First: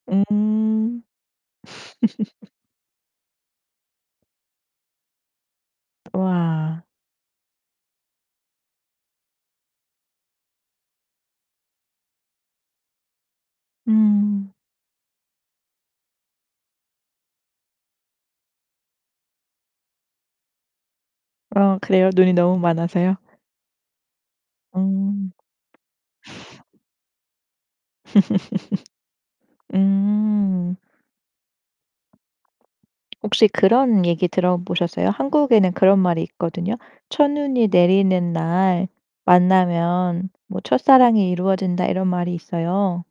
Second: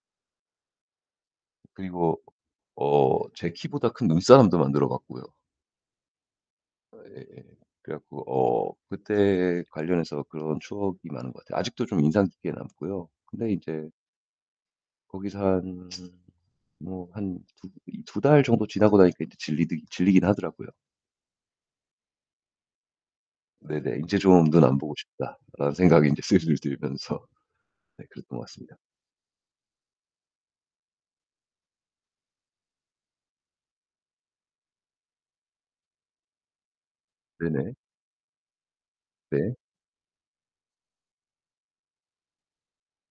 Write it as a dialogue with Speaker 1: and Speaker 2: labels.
Speaker 1: 음.
Speaker 2: 그리고 어 제 키보다 큰 눈사람도 만들어 봤고요.
Speaker 1: 우와.
Speaker 2: 아 예예. 그래 갖고 어 그때 관련해서 그런 추억이 많은 것 같아요. 아직도 좀 인상 깊게 남고요. 근데 이제
Speaker 1: 음.
Speaker 2: 거기서 한 뭐 한 두 이 2 달 정도 지나고 나니까 인제 질리디 질리긴 하더라고요.
Speaker 1: 아 그래요? 눈이 너무 많아서요?
Speaker 2: 네네. '인제 좀 눈 안 보고
Speaker 1: 음.
Speaker 2: 싶다.'라는 생각이 이제 슬슬 들면서 네 그랬던 것 같습니다.
Speaker 1: 음. 혹시 그런 얘기 들어 보셨어요? 한국에는 그런 말이 있거든요. "첫눈이
Speaker 2: 네네.
Speaker 1: 내리는 날
Speaker 2: 네.
Speaker 1: 만나면 뭐 첫사랑이 이루어진다." 이런 말이 있어요.